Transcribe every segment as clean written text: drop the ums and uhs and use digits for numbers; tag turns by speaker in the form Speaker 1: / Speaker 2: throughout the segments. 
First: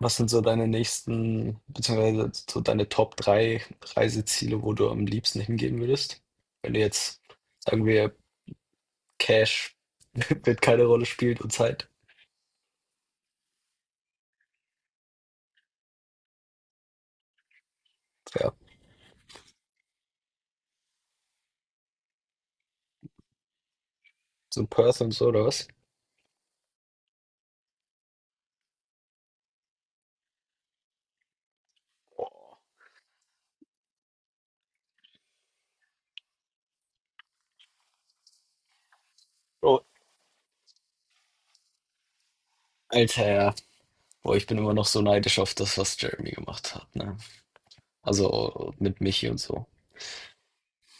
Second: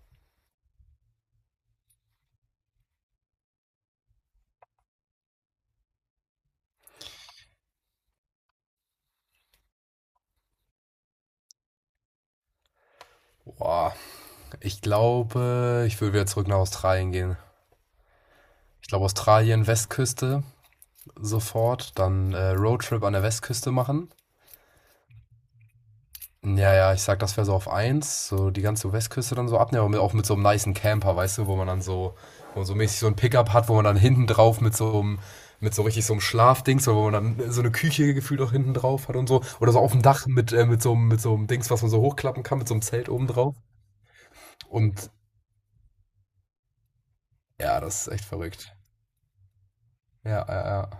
Speaker 1: Was sind so deine nächsten, beziehungsweise so deine Top 3 Reiseziele, wo du am liebsten hingehen würdest? Wenn du jetzt, sagen wir, Cash wird keine Rolle spielt und Zeit.
Speaker 2: Boah, ich glaube, ich würde wieder zurück nach Australien gehen.
Speaker 1: Ja,
Speaker 2: Ich glaube, Australien, Westküste sofort, dann Roadtrip an der Westküste machen.
Speaker 1: so ein Perth und so, oder was?
Speaker 2: Ja, ja, ich sag, das wäre so auf eins, so die ganze Westküste dann so abnehmen, aber mit, auch mit so einem nicen Camper, weißt du, wo man dann so,
Speaker 1: Boah.
Speaker 2: wo man so mäßig so ein Pickup hat, wo man dann hinten drauf mit so einem, mit so richtig so einem Schlafdings, so wo man dann so eine Küche gefühlt auch hinten drauf hat und so, oder so
Speaker 1: Bro,
Speaker 2: auf dem Dach mit so einem Dings, was man so hochklappen kann, mit so einem Zelt oben
Speaker 1: Alter, ja.
Speaker 2: drauf.
Speaker 1: Boah, ich bin immer noch so
Speaker 2: Und
Speaker 1: neidisch auf das, was Jeremy gemacht hat, ne?
Speaker 2: ja, das ist echt
Speaker 1: Also
Speaker 2: verrückt.
Speaker 1: mit Michi und so.
Speaker 2: Ja, ja, ja.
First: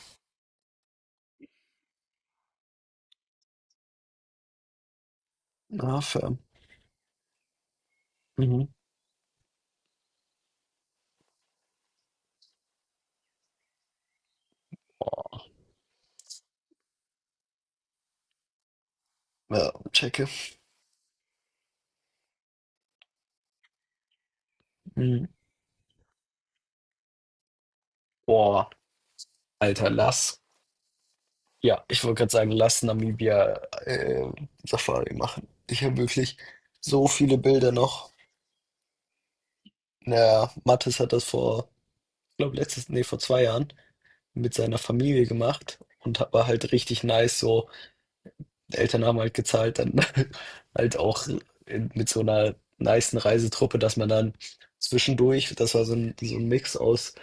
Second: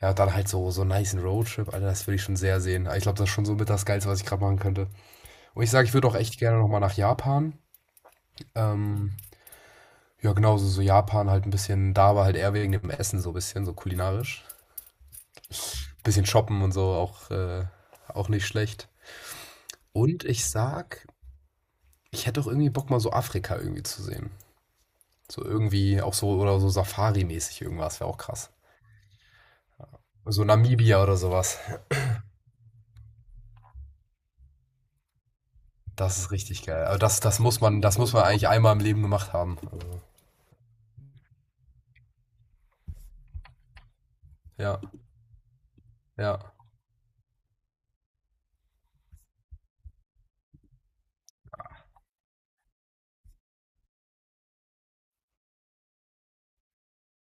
Speaker 2: Ja, und dann halt so, so einen niceen Roadtrip, Alter, das würde ich schon sehr sehen. Ich glaube, das ist schon so mit das Geilste, was ich gerade machen könnte. Und ich sage, ich
Speaker 1: Ah,
Speaker 2: würde auch
Speaker 1: fair.
Speaker 2: echt gerne nochmal nach Japan.
Speaker 1: Mhm.
Speaker 2: Ähm, ja, genauso so so Japan halt ein bisschen, da war halt eher wegen dem Essen so ein bisschen, so kulinarisch.
Speaker 1: Boah,
Speaker 2: Bisschen shoppen und so, auch, auch nicht schlecht.
Speaker 1: ja,
Speaker 2: Und
Speaker 1: checke.
Speaker 2: ich sag, ich hätte auch irgendwie Bock, mal so Afrika irgendwie zu sehen.
Speaker 1: Mhm.
Speaker 2: So irgendwie auch so, oder so Safari-mäßig irgendwas, wäre auch krass.
Speaker 1: Boah, Alter, lass.
Speaker 2: So Namibia oder sowas.
Speaker 1: Ja, ich wollte gerade sagen, lass Namibia äh, Safari machen. Ich habe
Speaker 2: Das ist
Speaker 1: wirklich
Speaker 2: richtig geil. Aber
Speaker 1: so
Speaker 2: das,
Speaker 1: viele Bilder
Speaker 2: das
Speaker 1: noch.
Speaker 2: muss man eigentlich einmal im Leben gemacht haben. Also,
Speaker 1: Naja, Mathis hat das vor, ich glaube letztes, nee, vor zwei Jahren mit seiner
Speaker 2: ja.
Speaker 1: Familie gemacht und war
Speaker 2: Ja.
Speaker 1: halt richtig nice so. Eltern haben halt gezahlt, dann halt auch in, mit so einer nicen Reisetruppe, dass man dann zwischendurch, das war so ein Mix aus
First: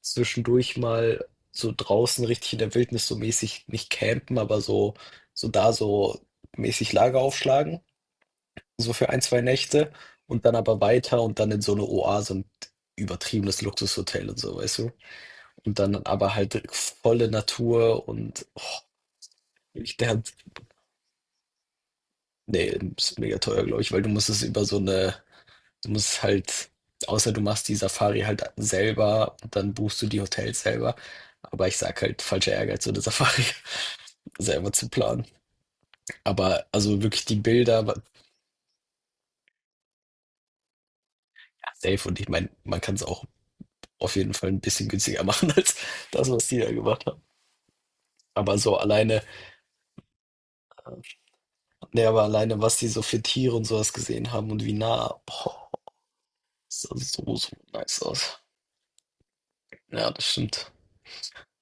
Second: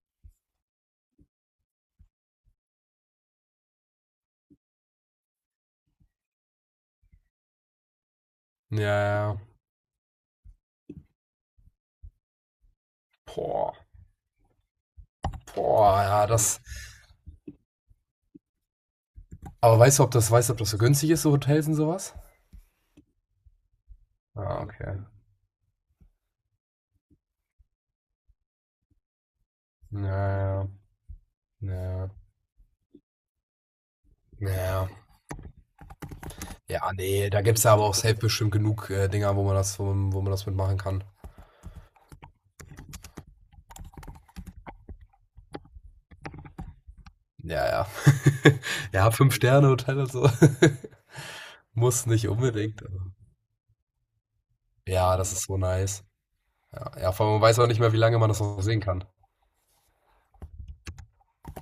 Speaker 1: zwischendurch mal so draußen richtig in der Wildnis so mäßig, nicht campen, aber so, so da so mäßig Lager aufschlagen,
Speaker 2: Ja,
Speaker 1: so für ein, zwei
Speaker 2: ja.
Speaker 1: Nächte und dann aber weiter und dann in so eine Oase und übertriebenes
Speaker 2: Boah.
Speaker 1: Luxushotel und so, weißt du? Und dann
Speaker 2: Boah, ja,
Speaker 1: aber
Speaker 2: das.
Speaker 1: halt volle Natur und oh,
Speaker 2: Aber
Speaker 1: ich,
Speaker 2: weißt du, ob
Speaker 1: der,
Speaker 2: das, weißt du, ob das so günstig ist, so Hotels und sowas?
Speaker 1: nee, ist mega teuer, glaube ich, weil du musst es
Speaker 2: Ah,
Speaker 1: über so
Speaker 2: okay.
Speaker 1: eine, du musst halt, außer du machst die Safari halt selber, dann buchst du die Hotels
Speaker 2: Ja, ja,
Speaker 1: selber. Aber ich sag
Speaker 2: ja.
Speaker 1: halt, falscher Ehrgeiz, so eine Safari selber zu
Speaker 2: Ja,
Speaker 1: planen. Aber
Speaker 2: ja,
Speaker 1: also wirklich
Speaker 2: nee,
Speaker 1: die
Speaker 2: da gibt's ja aber
Speaker 1: Bilder,
Speaker 2: auch safe bestimmt genug Dinger, wo man das, wo, wo man das mitmachen kann.
Speaker 1: ja, safe, und ich meine, man kann es auch auf jeden Fall ein bisschen günstiger machen als das, was die da gemacht haben.
Speaker 2: Ja, ja.
Speaker 1: Aber so
Speaker 2: Ja,
Speaker 1: alleine,
Speaker 2: Fünf-Sterne-Hotel und so.
Speaker 1: nee,
Speaker 2: Muss
Speaker 1: aber
Speaker 2: nicht
Speaker 1: alleine, was
Speaker 2: unbedingt.
Speaker 1: die so
Speaker 2: Aber-
Speaker 1: für Tiere und sowas gesehen haben und wie
Speaker 2: Ja,
Speaker 1: nah,
Speaker 2: das ist so
Speaker 1: boah,
Speaker 2: nice.
Speaker 1: das
Speaker 2: Ja,
Speaker 1: sah
Speaker 2: ja, vor
Speaker 1: so,
Speaker 2: allem man
Speaker 1: so
Speaker 2: weiß auch nicht mehr, wie
Speaker 1: nice
Speaker 2: lange man
Speaker 1: aus.
Speaker 2: das noch sehen kann.
Speaker 1: Ja, das stimmt.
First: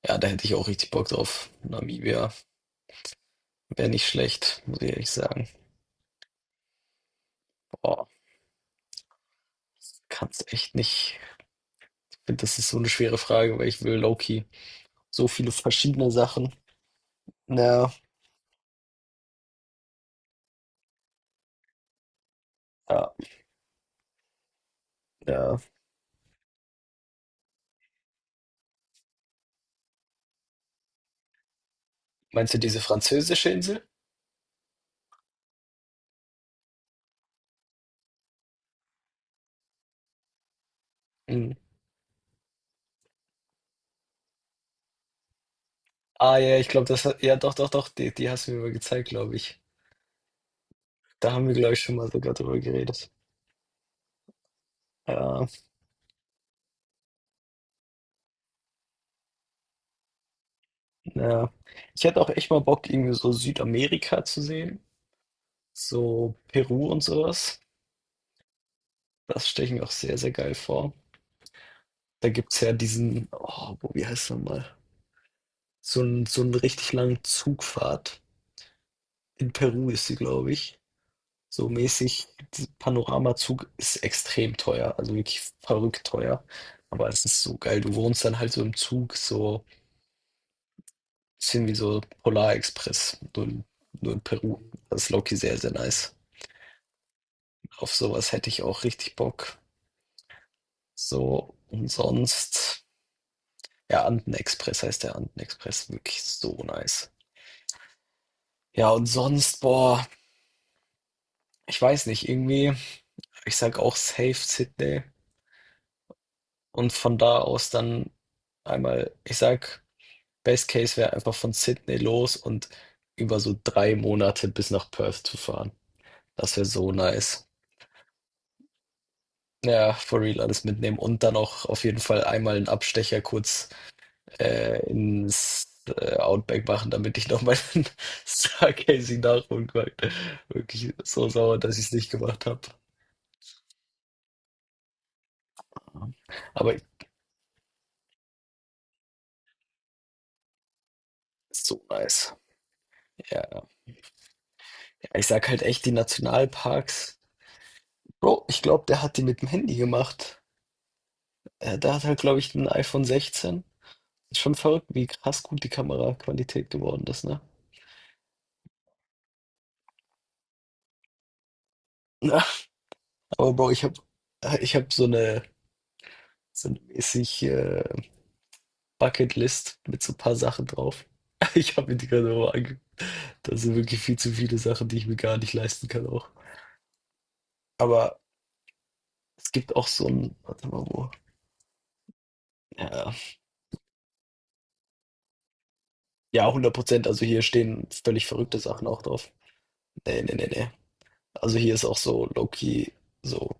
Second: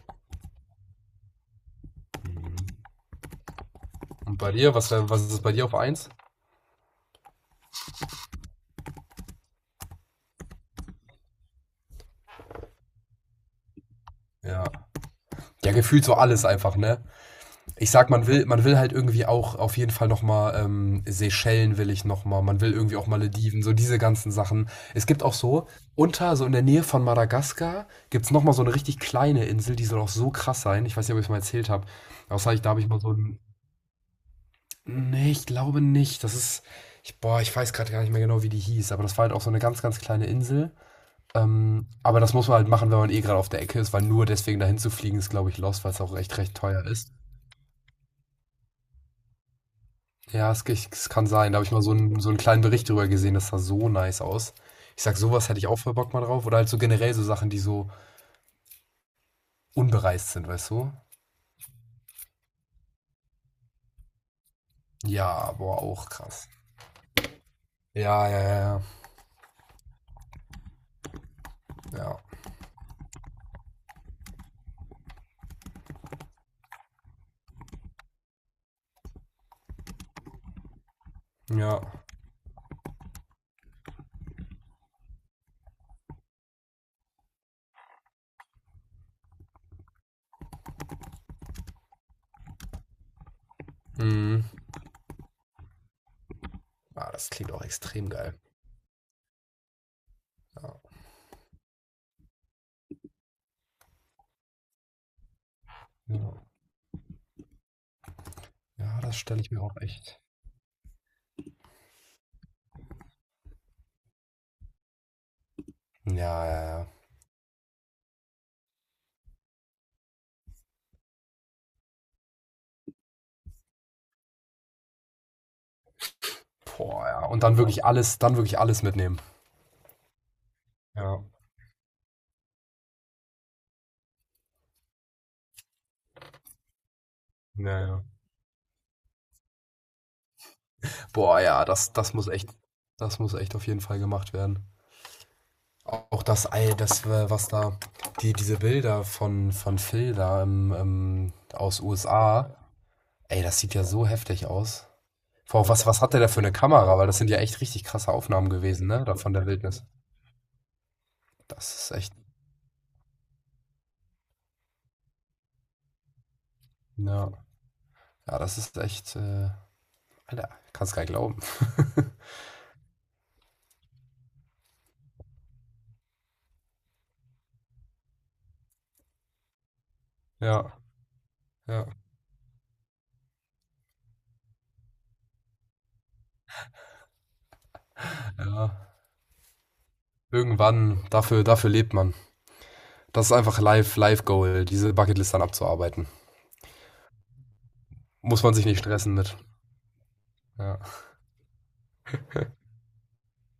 Speaker 1: Ja, da hätte ich auch richtig Bock drauf. Namibia
Speaker 2: Mhm.
Speaker 1: wäre nicht
Speaker 2: Und bei
Speaker 1: schlecht,
Speaker 2: dir,
Speaker 1: muss ich
Speaker 2: was,
Speaker 1: ehrlich
Speaker 2: wär- was ist
Speaker 1: sagen.
Speaker 2: bei dir auf eins?
Speaker 1: Boah, kann's echt nicht. Ich finde, das ist so eine schwere Frage, weil ich will Loki
Speaker 2: Ja.
Speaker 1: so viele
Speaker 2: Ja, gefühlt
Speaker 1: verschiedene
Speaker 2: so alles
Speaker 1: Sachen.
Speaker 2: einfach, ne? Ich
Speaker 1: Na,
Speaker 2: sag, man will halt irgendwie auch auf jeden Fall nochmal Seychellen will ich nochmal, man will irgendwie auch
Speaker 1: ja,
Speaker 2: Malediven, so diese ganzen Sachen. Es gibt auch
Speaker 1: ja.
Speaker 2: so, unter, so in der Nähe von Madagaskar, gibt's noch nochmal so eine richtig kleine Insel, die soll auch so krass sein. Ich weiß nicht, ob ich es mal erzählt habe. Außer
Speaker 1: Meinst du
Speaker 2: ich, da
Speaker 1: diese
Speaker 2: habe ich mal so ein.
Speaker 1: französische Insel?
Speaker 2: Nee, ich glaube nicht. Das ist. Ich, boah, ich weiß gerade gar nicht mehr genau, wie die hieß, aber das war halt auch so eine ganz, ganz kleine Insel.
Speaker 1: Hm.
Speaker 2: Aber das muss man halt machen, wenn man eh gerade auf der Ecke ist, weil nur deswegen dahin zu fliegen ist, glaube ich, lost, weil es auch
Speaker 1: Ah
Speaker 2: recht, recht
Speaker 1: ja, ich glaube,
Speaker 2: teuer
Speaker 1: das
Speaker 2: ist.
Speaker 1: hat, ja doch, doch, doch, die, die hast du mir mal gezeigt, glaube ich.
Speaker 2: Ja, es, ge- es kann
Speaker 1: Da haben
Speaker 2: sein.
Speaker 1: wir,
Speaker 2: Da habe ich
Speaker 1: glaube ich,
Speaker 2: mal
Speaker 1: schon mal
Speaker 2: so
Speaker 1: sogar
Speaker 2: einen
Speaker 1: drüber
Speaker 2: kleinen Bericht
Speaker 1: geredet.
Speaker 2: drüber gesehen. Das sah so nice aus. Ich sag,
Speaker 1: Ja,
Speaker 2: sowas hätte ich auch voll Bock mal drauf. Oder halt so generell so Sachen, die so unbereist sind, weißt du?
Speaker 1: ja. Ich hätte auch echt mal Bock, irgendwie so Südamerika zu sehen.
Speaker 2: Ja, boah, auch
Speaker 1: So
Speaker 2: krass.
Speaker 1: Peru und sowas.
Speaker 2: Ja, ja, ja,
Speaker 1: Das stelle ich mir auch sehr, sehr geil vor.
Speaker 2: ja. Ja.
Speaker 1: Da gibt's ja diesen, oh, wie heißt er mal? So einen richtig langen Zugfahrt. In Peru ist sie, glaube ich. So
Speaker 2: Ja.
Speaker 1: mäßig, dieser Panoramazug ist extrem teuer, also wirklich verrückt teuer. Aber es ist so geil. Du wohnst dann halt so im Zug, so ein bisschen wie so Polarexpress, nur in
Speaker 2: Mhm.
Speaker 1: Peru. Das ist Loki sehr, sehr nice.
Speaker 2: Ah, das klingt auch
Speaker 1: Auf
Speaker 2: extrem
Speaker 1: sowas
Speaker 2: geil.
Speaker 1: hätte ich auch richtig Bock.
Speaker 2: Ja,
Speaker 1: So, und sonst, ja, Andenexpress heißt der Andenexpress, wirklich
Speaker 2: ja.
Speaker 1: so nice. Ja,
Speaker 2: Ja,
Speaker 1: und
Speaker 2: das stelle ich
Speaker 1: sonst,
Speaker 2: mir auch
Speaker 1: boah.
Speaker 2: echt.
Speaker 1: Ich weiß nicht, irgendwie, ich sag auch safe Sydney
Speaker 2: Ja, ja, ja.
Speaker 1: und von da aus dann einmal, ich sag, Best Case wäre einfach von Sydney los und über so drei Monate bis nach Perth zu fahren. Das wäre so
Speaker 2: Boah, ja. Und
Speaker 1: nice.
Speaker 2: dann wirklich alles mitnehmen.
Speaker 1: Ja, for real alles mitnehmen und
Speaker 2: Ja.
Speaker 1: dann auch auf jeden Fall einmal einen Abstecher kurz ins Outback machen, damit ich noch meinen
Speaker 2: Ja, ja.
Speaker 1: Stargazing nachholen kann. Wirklich so
Speaker 2: Boah,
Speaker 1: sauer,
Speaker 2: ja,
Speaker 1: dass ich es
Speaker 2: das,
Speaker 1: nicht gemacht habe.
Speaker 2: das muss echt auf jeden Fall gemacht werden. Auch das,
Speaker 1: Aber
Speaker 2: all das, was da, die, diese Bilder von Phil da im,
Speaker 1: so
Speaker 2: aus
Speaker 1: nice.
Speaker 2: USA,
Speaker 1: Ja.
Speaker 2: ey, das sieht ja so heftig aus.
Speaker 1: Ich sag halt
Speaker 2: Boah,
Speaker 1: echt,
Speaker 2: was,
Speaker 1: die
Speaker 2: was hat der da für eine Kamera? Weil
Speaker 1: Nationalparks.
Speaker 2: das sind ja echt richtig krasse
Speaker 1: Bro,
Speaker 2: Aufnahmen
Speaker 1: ich glaube,
Speaker 2: gewesen,
Speaker 1: der
Speaker 2: ne?
Speaker 1: hat
Speaker 2: Da
Speaker 1: die
Speaker 2: von
Speaker 1: mit
Speaker 2: der
Speaker 1: dem Handy
Speaker 2: Wildnis.
Speaker 1: gemacht.
Speaker 2: Das ist
Speaker 1: Der hat
Speaker 2: echt,
Speaker 1: halt, glaube ich, ein iPhone 16. Ist schon verrückt, wie krass gut die Kameraqualität geworden ist,
Speaker 2: ja.
Speaker 1: ne?
Speaker 2: Ja, das ist echt, Alter, kannst gar nicht glauben.
Speaker 1: Ja. Aber Bro, ich hab so eine mäßig Bucketlist mit so ein paar Sachen
Speaker 2: Ja,
Speaker 1: drauf. Ich
Speaker 2: ja,
Speaker 1: habe mir die gerade auch angeguckt. Da sind wirklich viel zu viele Sachen, die ich mir gar nicht leisten kann auch. Aber
Speaker 2: ja.
Speaker 1: es gibt auch so ein, warte mal,
Speaker 2: Irgendwann,
Speaker 1: wo?
Speaker 2: dafür, dafür lebt man.
Speaker 1: Ja,
Speaker 2: Das ist einfach live, live Goal, diese Bucketlist dann abzuarbeiten.
Speaker 1: ja, 100%. Also hier stehen völlig
Speaker 2: Muss man
Speaker 1: verrückte
Speaker 2: sich nicht
Speaker 1: Sachen auch
Speaker 2: stressen
Speaker 1: drauf.
Speaker 2: mit.
Speaker 1: Nee, nee, nee, nee.
Speaker 2: Ja.
Speaker 1: Also hier ist auch so low-key, so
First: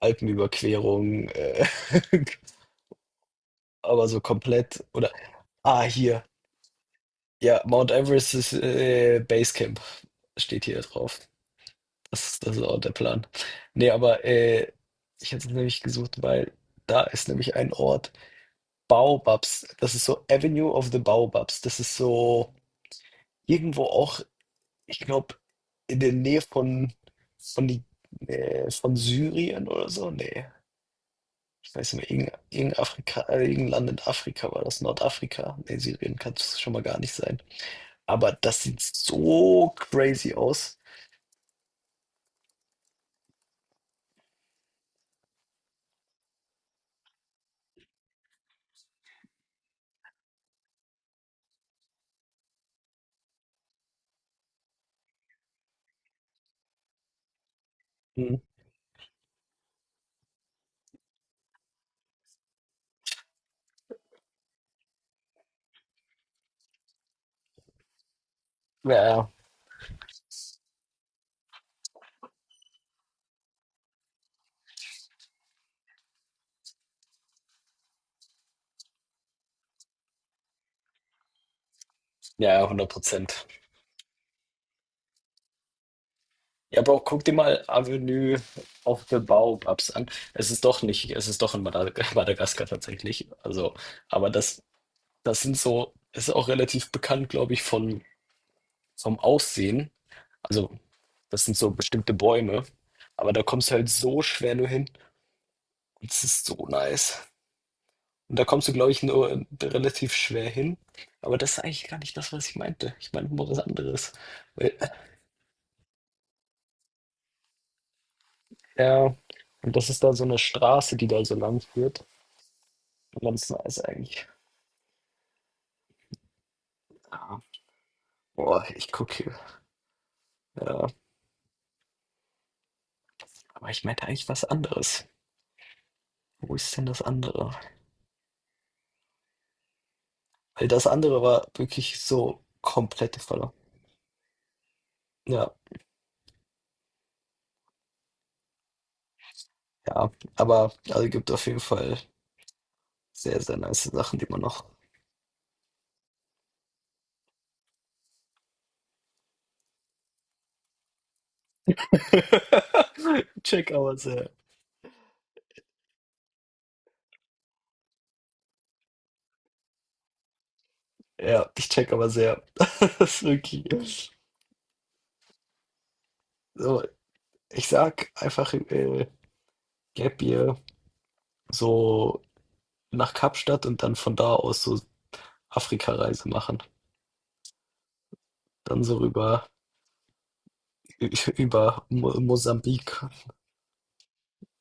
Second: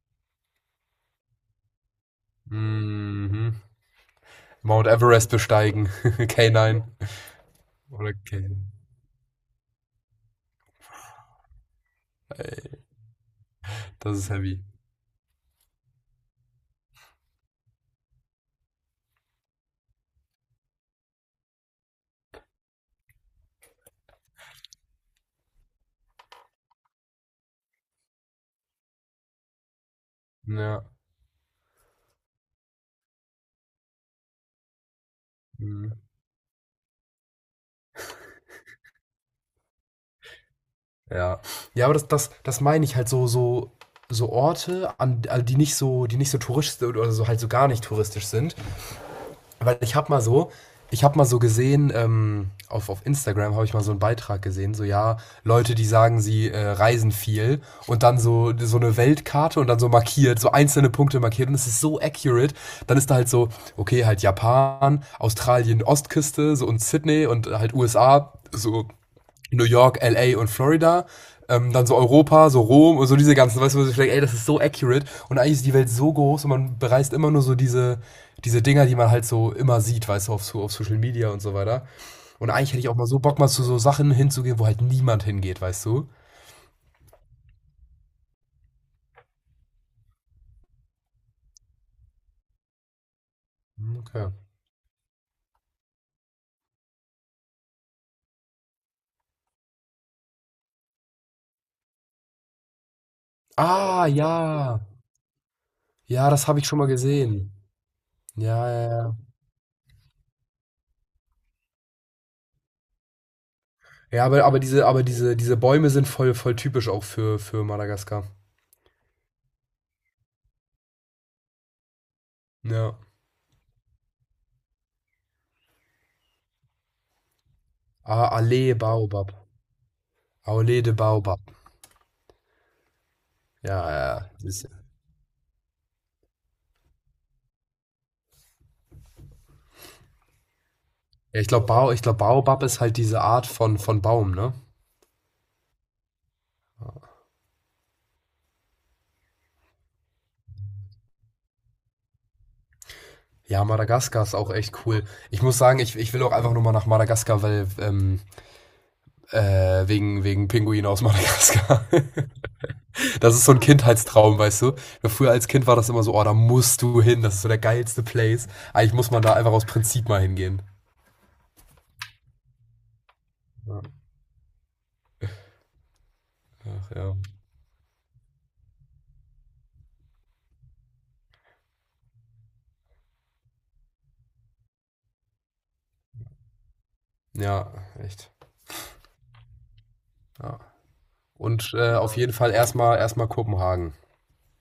Speaker 1: Alpenüberquerung,
Speaker 2: Mhm.
Speaker 1: aber so komplett
Speaker 2: Mount
Speaker 1: oder
Speaker 2: Everest
Speaker 1: ah,
Speaker 2: besteigen.
Speaker 1: hier.
Speaker 2: K9.
Speaker 1: Ja, Mount
Speaker 2: Oder
Speaker 1: Everest
Speaker 2: K.
Speaker 1: ist Basecamp, steht hier drauf. Das ist auch der Plan. Nee,
Speaker 2: Das
Speaker 1: aber
Speaker 2: ist heavy.
Speaker 1: ich hätte es nämlich gesucht, weil da ist nämlich ein Ort, Baobabs. Das ist so Avenue of the Baobabs. Das ist so irgendwo auch, ich glaube, in der Nähe von von Syrien oder so. Nee.
Speaker 2: Ja.
Speaker 1: Ich weiß nicht mehr, irgendein, irgendein, Afrika, irgendein Land in Afrika war das, Nordafrika. Nee,
Speaker 2: Mhm.
Speaker 1: Syrien kann es schon mal gar nicht sein. Aber das sieht so crazy aus.
Speaker 2: Ja. Ja, aber das, das, das meine ich halt so, so, so Orte, an, also die nicht so touristisch oder so halt so gar nicht touristisch sind. Weil ich habe mal so, ich habe mal so gesehen, auf Instagram habe ich mal so einen Beitrag gesehen, so ja, Leute, die sagen, sie reisen viel und dann
Speaker 1: Hm.
Speaker 2: so, so eine Weltkarte und dann so markiert, so einzelne Punkte markiert und es ist so accurate. Dann ist da halt so, okay, halt Japan, Australien, Ostküste so und Sydney und halt USA, so
Speaker 1: Ja,
Speaker 2: New York, LA und Florida. Dann so Europa, so Rom und so diese ganzen, weißt du, wo ich denke, ey, das ist so accurate. Und eigentlich ist die Welt so groß und man bereist immer nur so diese, diese Dinger, die man halt so immer sieht, weißt du, auf, so- auf Social Media und so weiter. Und
Speaker 1: ja, ja,
Speaker 2: eigentlich hätte
Speaker 1: 100
Speaker 2: ich auch mal so Bock,
Speaker 1: Prozent.
Speaker 2: mal zu so Sachen hinzugehen, wo halt niemand hingeht, weißt du?
Speaker 1: Ja, aber auch guck dir mal Avenue of the Baobabs an. Es ist doch nicht, es ist doch in Madag Madagaskar tatsächlich. Also,
Speaker 2: Hm,
Speaker 1: aber
Speaker 2: okay.
Speaker 1: das, das sind so, es ist auch relativ bekannt, glaube ich, von, vom Aussehen. Also, das sind so bestimmte Bäume. Aber da kommst du halt
Speaker 2: Ah,
Speaker 1: so
Speaker 2: ja.
Speaker 1: schwer nur hin. Das
Speaker 2: Ja,
Speaker 1: ist
Speaker 2: das habe
Speaker 1: so
Speaker 2: ich schon mal
Speaker 1: nice.
Speaker 2: gesehen.
Speaker 1: Und da kommst
Speaker 2: Ja,
Speaker 1: du,
Speaker 2: ja,
Speaker 1: glaube ich,
Speaker 2: ja.
Speaker 1: nur relativ schwer hin. Aber das ist eigentlich gar nicht das, was ich meinte. Ich meine nur was anderes.
Speaker 2: Ja,
Speaker 1: Weil,
Speaker 2: aber diese, diese Bäume sind voll, voll typisch auch für Madagaskar.
Speaker 1: ja, und das ist da so eine Straße, die da so lang führt.
Speaker 2: Ja.
Speaker 1: Ganz nice eigentlich. Ah,
Speaker 2: Ah,
Speaker 1: boah,
Speaker 2: Allee
Speaker 1: ich gucke.
Speaker 2: Baobab.
Speaker 1: Hier.
Speaker 2: Allee
Speaker 1: Ja,
Speaker 2: de Baobab.
Speaker 1: aber ich
Speaker 2: Ja,
Speaker 1: meinte eigentlich
Speaker 2: ja.
Speaker 1: was
Speaker 2: Das ist,
Speaker 1: anderes. Wo ist denn das andere? Weil das andere
Speaker 2: ja
Speaker 1: war
Speaker 2: ich glaube, Bao,
Speaker 1: wirklich
Speaker 2: ich glaub,
Speaker 1: so
Speaker 2: Baobab ist halt
Speaker 1: komplette
Speaker 2: diese Art
Speaker 1: Falle.
Speaker 2: von Baum, ne?
Speaker 1: Ja, ja. Aber also gibt auf jeden Fall sehr, sehr
Speaker 2: Ja,
Speaker 1: nice Sachen,
Speaker 2: Madagaskar
Speaker 1: die
Speaker 2: ist
Speaker 1: man
Speaker 2: auch
Speaker 1: noch
Speaker 2: echt cool. Ich muss sagen, ich will auch einfach nur mal nach Madagaskar, weil wegen, wegen Pinguin aus Madagaskar. Das ist so ein
Speaker 1: check out. Ja.
Speaker 2: Kindheitstraum, weißt du? Ja, früher als Kind war das immer so, oh, da musst du hin, das ist so der geilste Place. Eigentlich muss man da einfach aus Prinzip mal hingehen.
Speaker 1: Ja, ich check aber sehr. Das ist
Speaker 2: Ja,
Speaker 1: wirklich. So,
Speaker 2: ach, ja.
Speaker 1: ich sag einfach Gap Year so nach Kapstadt und dann von da aus so Afrika-Reise machen.
Speaker 2: Ja echt.
Speaker 1: Dann so rüber
Speaker 2: Ja. Und
Speaker 1: über
Speaker 2: auf
Speaker 1: Mo
Speaker 2: jeden Fall erstmal
Speaker 1: Mosambik.
Speaker 2: erstmal Kopenhagen.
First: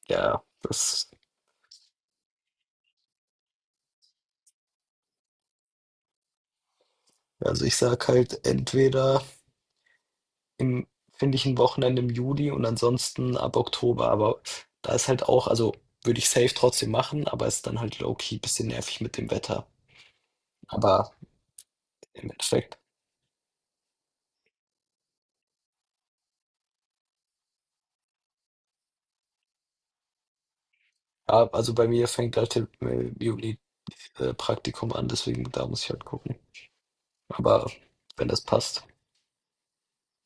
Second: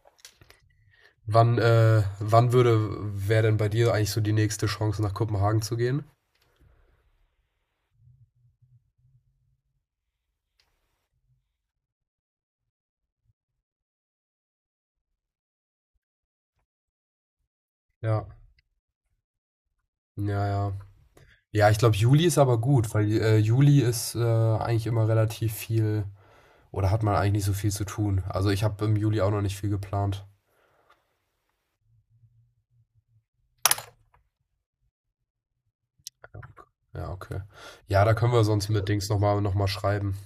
Speaker 1: Ja, das.
Speaker 2: Wann, wann würde, wäre denn bei dir eigentlich so die nächste Chance, nach Kopenhagen zu gehen?
Speaker 1: Also ich sag halt entweder im, finde ich ein Wochenende im Juli und ansonsten ab Oktober. Aber da ist halt auch, also würde ich safe trotzdem machen, aber ist dann halt
Speaker 2: Ja.
Speaker 1: low-key bisschen nervig mit dem Wetter.
Speaker 2: Ja, ja.
Speaker 1: Aber
Speaker 2: Ja, ich glaube, Juli
Speaker 1: im
Speaker 2: ist aber
Speaker 1: Endeffekt.
Speaker 2: gut, weil Juli ist eigentlich immer relativ viel oder hat man eigentlich nicht so viel zu tun. Also ich habe im Juli auch noch nicht viel geplant.
Speaker 1: Ja, also bei mir fängt halt im Juli Praktikum an, deswegen da muss ich halt gucken.
Speaker 2: Ja, okay.
Speaker 1: Aber
Speaker 2: Ja, da
Speaker 1: wenn
Speaker 2: können
Speaker 1: das
Speaker 2: wir sonst
Speaker 1: passt,
Speaker 2: mit Dings nochmal noch mal schreiben.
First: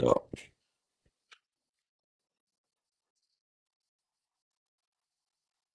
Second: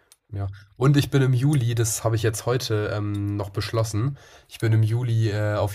Speaker 1: ja.
Speaker 2: Ja. Und ich bin im Juli, das habe ich jetzt heute noch beschlossen, ich bin im Juli auf